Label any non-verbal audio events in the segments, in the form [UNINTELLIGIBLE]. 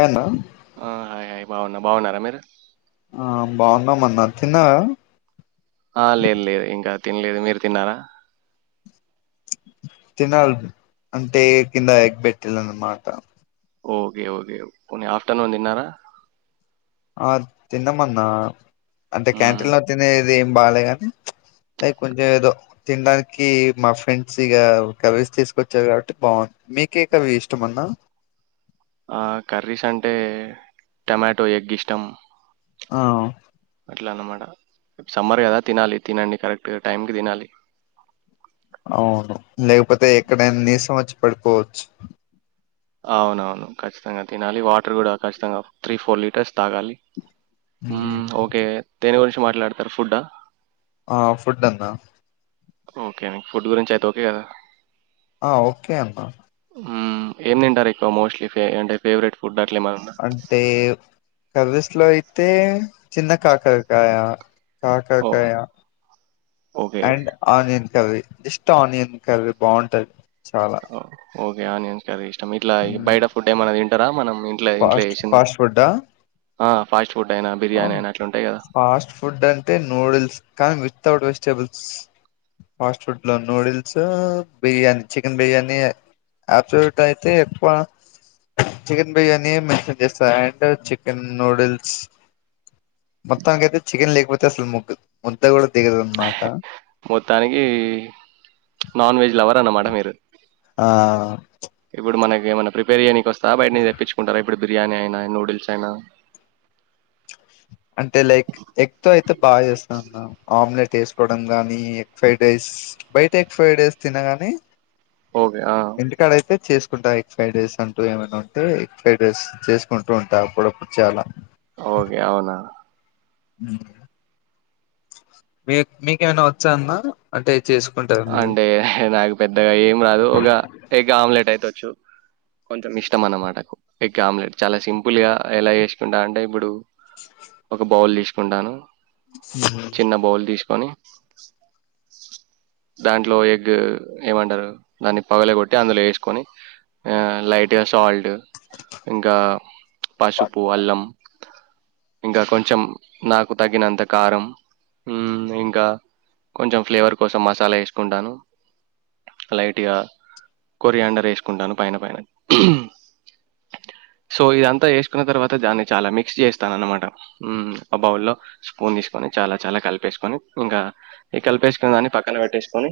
ఆ హా ఆ హాయ్ హాయ్ బాగున్న బాగున్నారా మీరు ఆ బాగున్నా మన్న తిన్నా ఆ లేదు లేదు ఇంకా తినలేదు మీరు తిన్నారా తినాలదు అంటే ఏ కింద ఎగబెట్టిల్న్నమాట ఓకే ఓకే పోనీ ఆఫటర్నూన్ తిన్నారా ఆ తిన్నమన్నా అంతే హ్మ్. క్యాంటీన్ లా తిన్నె ఇది ఏం బాేగాని లైక్ కొంచెం ఏదో తినడానికి మా ఫ్రెండ్స్ ఇక కర్రీస్ తీసుకొచ్చాారు కాబట్టి బాగు మీకే కవి ఇష్టం అన్నా ఆ కర్రీస్ అంటే టమాటో ఎగ్ ఇష్టం ఆ అట్లా అన్నమాట. సమ్మర్ కదా తినాలి తినండి కరెక్ట్ టైంకి తినాలి అవును లేకపోతే ఎక్కడైనా నీరాసం వచ్చి పడి పోచ్ అవునవును ఖచ్చితంగా తినాలి వాటర్ కూడా ఖచ్చితంగా త్రీ ఫోర్ లీటర్స్ తాగాలి హ హ్మ్. ఓకే. దేని గురించి మాట్లాడతారు ఫుడ్డా ఆ ఫుడ్ందన ఓకే నకు ఫుడ్ గురించి అయితే ఓకే కదా ఆ ఓకే అన్నా ఏమి తింటారు ఎక్కువ మోస్ట్లీ అంటే ఫేవరెట్ ఫుడ్ అట్లేమన్నుందా? అంటే కర్రీస్ లో అయితే చిన్న కాకరకాయ ఓహ్! కాకరకాయ ఓకే. అండ్ ఆనియన్ కర్రీ ఇస్ట ఆనియన్ కర్రీ బాగుంటాది చాలా ఏం ఏం కర్రీ ఇట్లా బయట ఫుడ్ ఏమన్నా తిన్ రా మనం ఇంట్ల ఫాస్ట్ ఫాస్ట్ ఫుడ్డ ఫస్ట్ ఆ ఫాస్ట్ ఫుడ్ అంటే నూడిల్స్ కానీ వితౌట్ వెజిటబుల్స్ ఫాస్ట్ ఫుడ్ లో నూడిల్స్ బిర్యానీ చికెన్ బిర్యానీ ఆ [UNINTELLIGIBLE] ప్ట్ అయితే ఎక్కువ చికెన్ బిర్యానీ మెన్షన్ చేస్త అండ్ చికెన్ నూడిల్స్ మొత్తనికీ అయితే చికెన్ లేకపోతే అసలు ముద్ ముద్ద కూడా దిగదు అన్నమాట మొత్తానికి నాన్ వెజ్ లవర్ అన్న మాట మీరు ఆ మనకి ఎమన్నా ప్రిపేర్ చేయడానికి వస్తు సాయని [UNINTELLIGIBLE] ది కుంటార ఇప్పుడు బిర్యానీ అయినా నూడిల్స్ అయినా అంటే లైక్ ఎగ్ తో అయితే బాగా చేస్తానన్నా ఆమ్లెట్ వేసుకోవడం గాని ఎగ్ ప్రైడ్ రైస్ బయట ఎగ్ ఫ్రైడ్ రైస్ తినగాని ఓకే. ఆ! ఇంటికాడ అయితే చేస్ డ ఫ్రైడ్ రైస్ అంటూ ఏమైనా ఉంటే ఎగ్ ఫ్రైడ్ రైస్ చేసుకుంటూ ఉంటా అప్పుడప్పుడు చాలా ఓకే అవునా వున మీ మీకేమైనా వచ్చా అన్న అంటే చేసుకుంటారు మీరు అంటే నాకు పెద్దగా ఏం రాదు ఒక ఎగ్ ఆమ్లెట్ అయితే వచ్చు కొంచం ఇష్టం అన్నమాట ఎగ్ ఆమ్లెట్ చాలా సింపుల్ గా ఎలా వేసుకుంటా అంటే ఇప్పుడు ఒక బౌల్ తీస్ కుంటాను చిన్న బౌల్ తీసు తను దాంట్లో ఎగ్ ఏమంటారు దాన్ని పగల కొట్టి అందులో వేసుకొని లైట్గా సాల్ట్ ఇంకా పసుపు అల్లం ఇంకా కొంచెం నాకు తగినంత కారం ఇంకా కొంచెం ఫ్లేవర్ కోసం మ చాలా వేసుకుంటాను లైట్గా కొరి అండర్ వేసుకుంటాను పైన పైన సో ఇదంతా వేసుకున్న తర్వాత దాన్ని చాలా మిక్స్ చేస్తాను అనమాట ఆ బౌ లో స్పూన్ తీసుకొని చాలా చాలా కలిపేసుకొని ఇంకా ఈ కలిపేసుకుని దాన్ని పక్క పక్కన పెట్టేసుకొని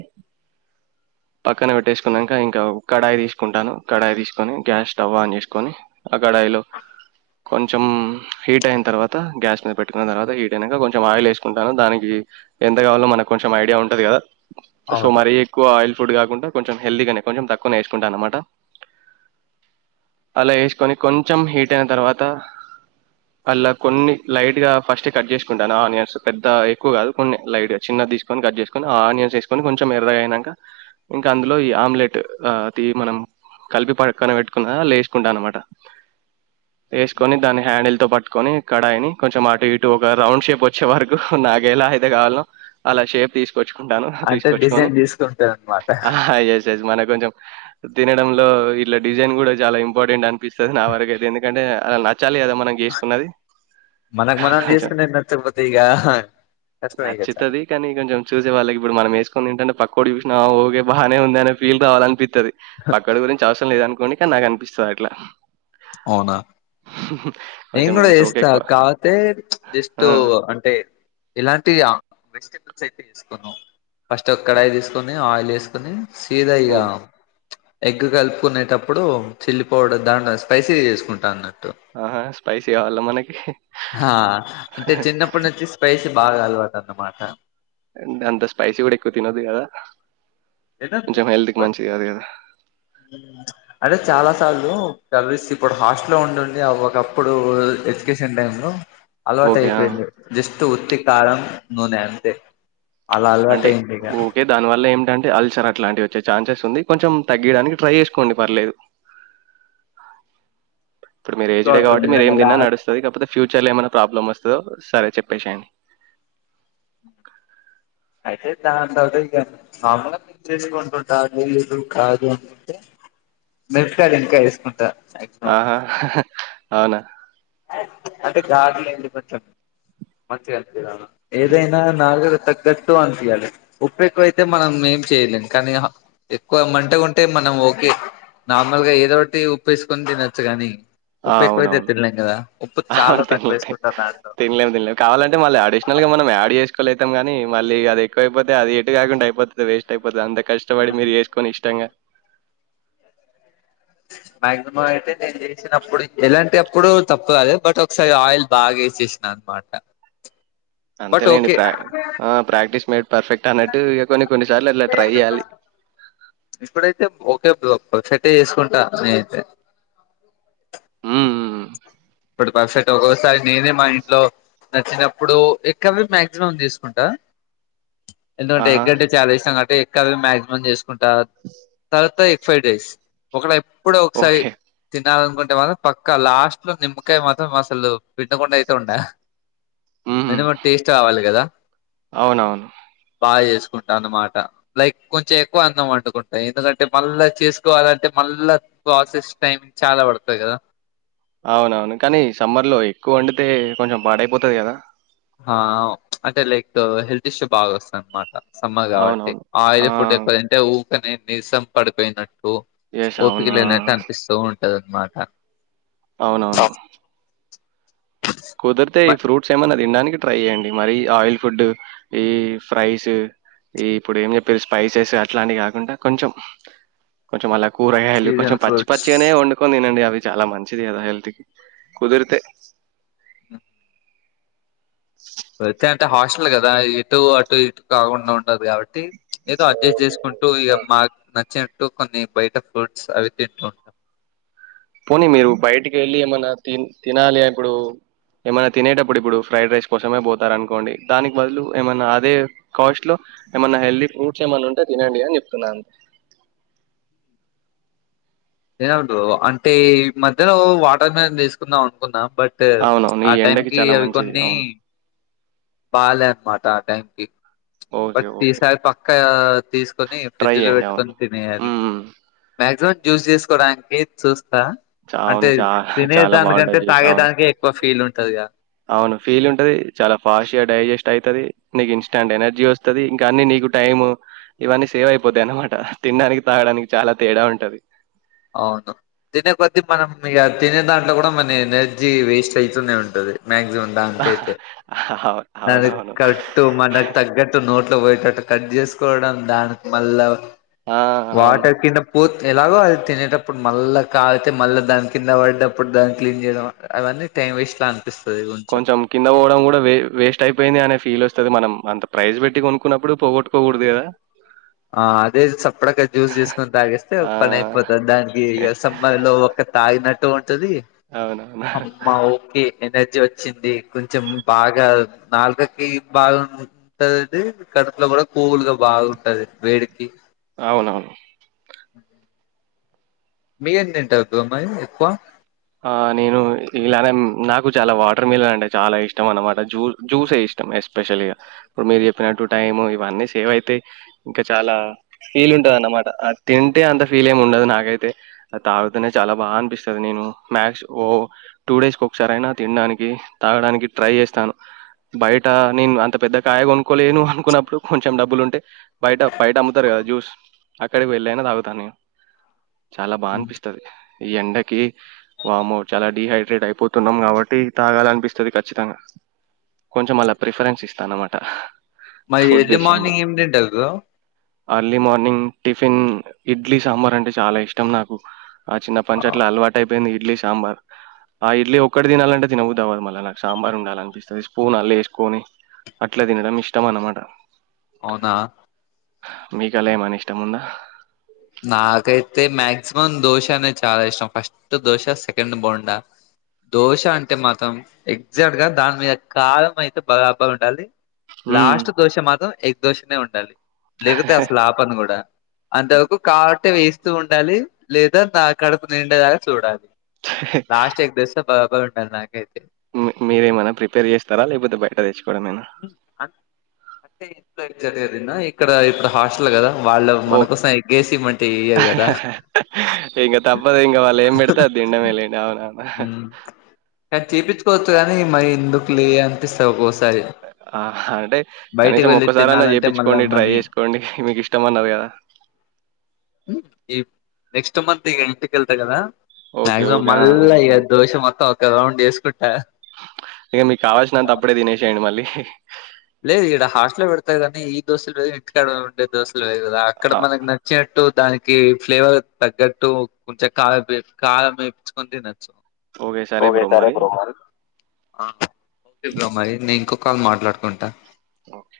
పక్కన పెట్టేసుకున్నాక ఇంకా కడాయి తీసుకుంటాను కడాయి తీసుకొని గ్యాస్ స్టవ్ ఆన్ చేసుకొని ఆ కడాయిలో కొంచెం హీట్ అయిన తర్వాత గ్యాస్ మీద పెట్ట దాని తర్వాత హీట్అయినాంక కంచెం ఆయిల్ వేసుకుంటాను దానికి ఎంత కావాలో మనకు కొంచెం ఐడియా ఉంటాది కదా సో అవును మరీ ఎక్కువ ఆయిల్ ఫుడ్ కాకుంటే కొంచెం హెల్తీ గానే కొంచెం తక్కువ నే వేసుకుంటా అనమాట అలా వేసుకొని కొంచెం హిట్ అయిన తర్వాత అలా కొన్ని లైట్ గా ఫస్ట్ కట్ చేసుకుంటానా ఆనియన్స్ పెద్ద ఎక్కువ కాదు కొన్ని లైట్ గా చిన్నది తీసుకొని కట్ చేసుకొని ఆనియ ొని కొంచెం ఎరగానాక ఇంకా అందులో ఈ ఆమ్లెట్ మనం కలిపి పక్కన పెట్టుకున్న లేసుకుంటా అనమాట వసుకొని దాని హ్యాండిల్ తో పట్టుకొని కడాయిని కొంచెం అటు ఇటు ఒక రౌండ్ షేప్ వచ్చే వరకు నాకు ఎలా అయితే కావో అలా షేప్ తీసుకొచ్చుకుంట అంటే డిజైన్ తీసుకుంటంది అన్నమాట ఎస్ ఎస్ మనకు కొంచెం తినడంలో ఇట్లా డిజైన్ కూడా చాలా ఇంపార్టెంట్ అనిపిస్తుంది నా వరకు అయితే ఎందుకంటే అలా నచ్చ న చాలి కదా మనం చేసుకున్నది మనకు మనం కొంచెం చేసుకునేది నచ్చకపోతే ఇక కష్టమే ఇక చాలా నచ్చుతుది కానీ కొంచం చూసే వాళ్ళకి ఇప్పుడు మనం వ అంటే పక్క చూసినా ఓకే బాగానే ఉంది అని ఫీల్ రావాలి కావాలనిపి ది పక్కడు గురించి అవసం లేదానికి కొనిక నాకు అనిపిస్తుంది అట్లా అవునా [UNINTELLIGIBLE] నేను కూడా సోక్ చేస్తా ఎక్కువ. కాకపోతే జస్ట్ ఆ! అంటే ఇలాంటి వెజిటబుల్స్ అయితే వేసుకున్నాం ఫస్ట్ ఒక కడాయి తీసుకొని ఆయిల్ వేసుకొని సీదా ఇగ ఓహ్! ఎగ్ కలుపుకునేటప్పుడు చిల్లీ పౌడర్ దాంట్లో స్పైసీ చేసుకుంటానును ఆహా పైసి కావాలా మనకి సి బాగా అలవాటు అన్న మాట అ అంత స్పైసీ కూడా ఎక్కువ తినదు కదా ఏదే కొంచెం హెల్త్‌కి బట్ మంచిది కాదు కదా! అంటే చాలా లు కలస్త ఇప్పుడు హాస్ట లో ఉంండి ఒక అప్పుడు ఎడ్యుకేషన్ టైమ్ లో అలవాటు ఓకే. ఆ! అయిపోయింది జస్ట్ ఉత్తి కారం నూనె అంతే అలా అలవాటు అంటే అయింది ఇక ఓకే దానివల్ల ఏంటంటే అల్సర్ అట్లాంటివి వచ్చే ఛాన్సెస్ ఉంది కొంచెం తగ్గడానికి ట్రై చేసుకోండి పర్లేదు ఇప్పుడు మీ సో ఏజ్డే అది కాట్టి మీరు ఏ నిజంగా అలా తన్నా నడుస్తుంది కాకపోతే ఫ్యూర్ చాల ఏమైనా ప్రాబ్లమ్ వస్తుందో సరే చెప్పేసేయండి అయితే దాని త ఇగా మామూలుగా చేసుకుంటుంటా లేదు కాదు అంటే మిరపకాయలు ఇంకా వేసుకుంటా మాక్సిమం ఆహా అవునా అంటే డి కొంచెం మంచిగాపి ఏదైనా నగు తగ్గట్టు అనిపియాలి ఉప్పు ఎక్కువైతే మనం ఏం చేయలేం కానీ ఎక్కువ మంటగా ఉంటే మనం ఓకే నార్మల్గా ఏదో ఒకటి ఉప్పు వేసుకొని తినొచ్చు కాని ఉప్పు ఎక్కువ అయితే తినలేం కదా చాలా లే తక్కువ వేసుకుంటాను దాంట్లో తినలేం తినలేం కావాలంటే మళ్ళీ అడిషనల్ గా మనం యాడ్ చేసు ఎక్వల్ అవుాం కానీ మళ్ళ అదిక్కువయితే అది ఎటు కాకుండా అయిపోతుంది వేస్ట్ అయిపోతు అంతా కష్టపడి మీరు చేసుకొని ఇష్టంగా మాక్సిమం అయితే నేను చేసినప్పుడు ఎలాంటి అప్పుడు తప్పు కాదు బట్ ఒకసారి ఆయిల్ బాగా వేసేసిన అనమాట బట్ అంతేలేండి ఓకే ప్ర ప్రాక్టీస్ మేట్ పర్ఫెక్ట్ అన్నట్టు ఇక కొన్ని కొన్నిసార్లు అలా ట్రై చేయాలి ఇప్పుడైతే ఓకే బ్రో పెర్ఫెక్ట్ చేసుకుంటా నేనయితే హ్మ్మ్ ఎప్పుడూ పర్ఫెక్ట్ ఒక్కోసారి నేనే మా ఇంట్లో నచ్చినప్పుడు ఎగ్ కర్రీ మాక్సిమం చే సుకుంటా ఎందుకంటే ఆహా ఎగ్ అంటే చాలా ఇష్టం కాబట్టి ఎగ్ అది మ్యాక్సిమం చేసు ఉంటా తర్వాత ఫైవ్ డేస్ ఒకడే ఇప్పుడు ఒకసారి ఓకే తి తినాలనుకుంటే మాత్రం పక్క లాస్ట్ లో నిమ్ మకాయ మాత్రం అసలు పిండకుండా అయితే ఉండ హ్మ్ మినిమం టేస్ట్ రావాలి కదా అవునవును బాగా చేసుకుంటా అన్నమాట లైక్ కొంచెం ఎక్కువ అన్నం వండుకొంట ఎందుకంటే మళ్ళా చేసుకోవాలంటే మళ్ళా ప్రాసెస్ టైమ్ చాలా పడుతాది కదా అవునవును కానీ సమ్మర్ లో ఎక్కువ వండితే కొంచెం పాడైపోతది కదా ఆ అంటే లైక్ హెల్త్ ఇష్యూ బాగా వస్తుంది అనమాట సమ్మర్ కాబట్టి అవునవును. ఆ! ఆయిల్ ఫుడ్ ఎక్కువ తింటే ఉ నిజం పడిపోయిందిండి యెస్ అవును. ఓపిక ఆ! లేనట్టు అనిపిస్తా ఉంట మాట అవునవును కుదిరితే ఈ ఫ్రూట్స్ ఏమైన్నా తినడానికి ట్రై చేయండి మరి ఆయిల్ ఫుడ్ ఈ ఫ్రైస్ ఈ ఇప్పుడు ఏం చెప్పారు స్పైసెస్ అట్లాంటివి కాకుండా కొంచెం కొంచెం అలా కూరగాయలు సీజన్ కొంచెం పచి ఫ్రూట్స్ పచ్చిగానే వండుకొని తినండి అవి చాలా మంచిది కదా హెల్త్ కి కుదిరితే అయితే అంటే హాస్టల్ కదా ఇటు అటు ఇటు కాకుండా ఉంట ఉండదు కాబట్టి ఏదో అడ్జస్ట్ చేసుకుంటూ ఇక మాకు నచ్చిన రూ కొన్ని బయట ఫ్రూట్స్ అవి తింటూ ఉంటాం పోనీ మీరు బయటికి వెళ్ళి ఏమన్నా త తినాలి ఇప్పుడు ఏమైన్నా తినేటప్పుడు ఇప్పుడు ఫ్రైడ్ రైస్ కోసమే పోతారు అనుకోండి దానికి బదులు ఏమన్నా అదే కాస్ట్ లో ఏమన్నా హెల్దీ ఫ్రూట్స్ ఏమన్నా ఉంటే తినండి అని చెప్తున్నాను ఏమి వద్దు అంటే ఈ మధ్యలో వాటర్ క్యాన్ తీసుకుందాం అనుకునం బట్ అవునవును ఆ ఈ టైం ఎండకి కి చాలా అవి మంచిది కొన్ని అవును బాల అన్నమాట ఆ టైమ్కి ఓకే బట్ ఓకే ఈసారి పక్క తీసుకొని ట్రై ఫ్రిడ్జ్ లో చేయండి. అవును. పెట్టుకొని తినేయాలి హ్మ్. మాక్సిమం జ్యూస్ చేసుకోవడానికి చూ అవును చాల చాలా దానికంటే బాగుంటది చూసా అవును తాగేదానికే ఎక్కువ ఫీల్ ఉంటదిగా అవును ఫీల్ ఉంటది చాలా ఫాస్ట్గా డైజెస్ట్ అవుతుది నీకు ఇన్స్టాంట్ ఎనర్జీ వస్తుంది ఇంకా అన్ని నీకు టైమ్ ఇవన్నీ సేవ్ అయిపోతా అనమాట తినడానికి తాగడానికి చాలా తేడా ఉంటది అవును తినే కొద్ద్దీ మనం ఇక తినే దాంట్లో కూడా మన ఎనర్జీ వేస్ట్ అయితూనే ఉంటది మ్యాక్సిమం దానికైతే అవు ద అవునవును. కట్టు మనకు తగ్గట్టు నోట్లో పోయటట్టు అ కట్ చేసుకోవడం దానికి మళ్ళా ఆ! వాట అవును. కింద పో ఎలాగో అ తినేటప్పుడు మళ్ళా కాలితే మళ్ళా దాని కింద పడేటప్పుడు దాన్ని క్లీన్ చేయడం అవన్నీ టైం వేస్ట్ కొంచెం కింద పోవడం కూడా వ వేస్ట్ అయిపోయింది అనే ఫీల్ వస్తుంది మనం అంత ప్రైజ్ పెట్టి కొనుకున్నప్పుడు పోగొట్టుకోకూడదు కదా ఆ అదే చప్పడాక జ్యూస్ తీసుకొని తాగేస్తే ఆ! పని అయిపోతంది దానికి సమ్మర్ లో ఒక్క తాగినట్టు డి ది అవునవును. అమ్మా ఓకే ఎనర్జీ వచ్చింది కొంచెం బాగా నాలుగకి బాగుంటందిది కడుపులో కూడా కోల్గా బాగుంటది వెడికి అవునవును మీరేం తింటారుతో మరి ఎక్కువ ఆ నేను ఇలానే నాకు చాలా వాటర్ మిలన్ అంటే చాలా ఇష్టం అనమాట జూ జ్యూసే ఇష్టం ఎస్పెషల్గా ఇప్పుడు మీరు చెప్పినట్టు టైం ఇవన్నీ సేవ్ అయితే ఇంకా చాలా ఫీల్ ఉంటది అన్నమాట అది తింటే అంత ఫీల్ ఏమి ఉండదు నాకైతే అ తాగుతేనే చాలా బాగా అనిపిస్తది నేను మ్యాష్ ఓ టూ డేస్కి ఒకసార అయినా తినడానికి తాగడానికి ట్రై చేస్తాను బయట నేను అంత పెద్ద కాయ కొనుకోలేను అనుకున్నప్పుడు కొంచెం డబ్బులు ఉంటే బయట బయట అమ్ముతరు కదా జ్యూస్ అక్కడికి వెళ్ళ అయిన తాగుతాను నేను చాలా బా ఉమ్. అనిపిస్తది ఈ ఎండకి వామ్మో చాలా డిహైడ్రేట్ అయిపోతున్నాం కాబట్టి తాగాల అనిపిస్తది ఖచ్చితంగా కొంచెం అళ్ళ ప్రిఫరెన్స్ ఇస్తానమాట మరి ఎర్లీ మార్నింగ్ ఏమి తింటారు బ్రో టిఫెన్ ఇడ్లీ సాంబార్ అంటే చాలా ఇష్టం నాకు ఆ తిన్నపాటి నుంచి అలవాటు అయిపోయింది ఇడ్లీ సాంబార్ ఆ ఇడ్లీ ఒక్కటి తినలంటే తినబుద్ధి అవ్వదు మళ్ళీ నాకు సాంబార్ ఉండాల అనిపిస్తది స్పూన్ అల ఏసుకొని అట్ల తినడం ఇష్టం అనమాట అవున మీకల ఏమన ఇష్టం ఉందా నాకైతే మాక్సిమం దోశ అనేది చాలా ఇష్టం ఫస్ట్ దోశ సెకండ్ బొండా దోశ అంటే మాత్రం ఎగ్జాక్ట్ గా దాని మీద కారం అయితే బరబర్ ఉంటది మ్మ్ లాస్ట్ దోశ మాత్రం ఎగ్ దోషనే ఉండాలి లేకపోతే అసలు ఆపను గుడా అంతవరకు అట్టే వేస్తూ ఉండాలి లేదా నా కడుపు నిండేలగ చూడాలి లాస్ట్ ఎక్ దోశ బరాబర్ ఉంటాది నాకైతే మీరేమన ప్రిపేర్ చేస్తార లేకపోతే బయట తెచ్చు కోడమేన అన్ అంటే ఇంట్లో అయితే జరిగదిన ఇక్కడ ఇప్పుడు హాస్టల్ కద ఓ గదా. ఇంగ తప్పదు ఇంగ వాళ్ళు ఏం పెడితే అది తినడమే లేటు అవును అవును హ్మ్ కానీ చేపించుకోచ్చు గానీ మరి ఎందుకు లే అనిపిస్తాది ఒక్కోసారి ఆ అంటే బయటికి కనీసం వెళ్ళి ఒక్కసారన తినాలంటే మళ్ళా చెపిచుకోండి ట్రై మనీ చేసుకోండి మీకు ఇష్టం అన్నారు కదా హ్మ్ ఈ నెక్స్ట్ మంత్ ఇగ ఇంటికెళ్త కదా ఓకే. Maximum okay. ఆ! మల్ల ఇగ దోశ మొత్తం ఒక రౌండ్ యేసుకు ఇంగ మీకు కావాల్సినంత అప్పుడే తినేసైండి మళ్ళీ [INAUDIBLE] అట్లే పెడతరు గానీ ఈ దోశలు వేరు ఇంటికాడ ఉండే దోశలు వేరు కదా అక్కడ ఆ! మనకి నచ్చినట్టు దానికి ఫ్లేవర్ తగ్గట్టు కొంచెం కారం కారం మేపించుకొని తినచ్చు ఓకే సరే బ్రో మరి అ ఓకే బ్రో మరి నేన ఇంకో కాలు మాట్లాడుకుంటా ఓకే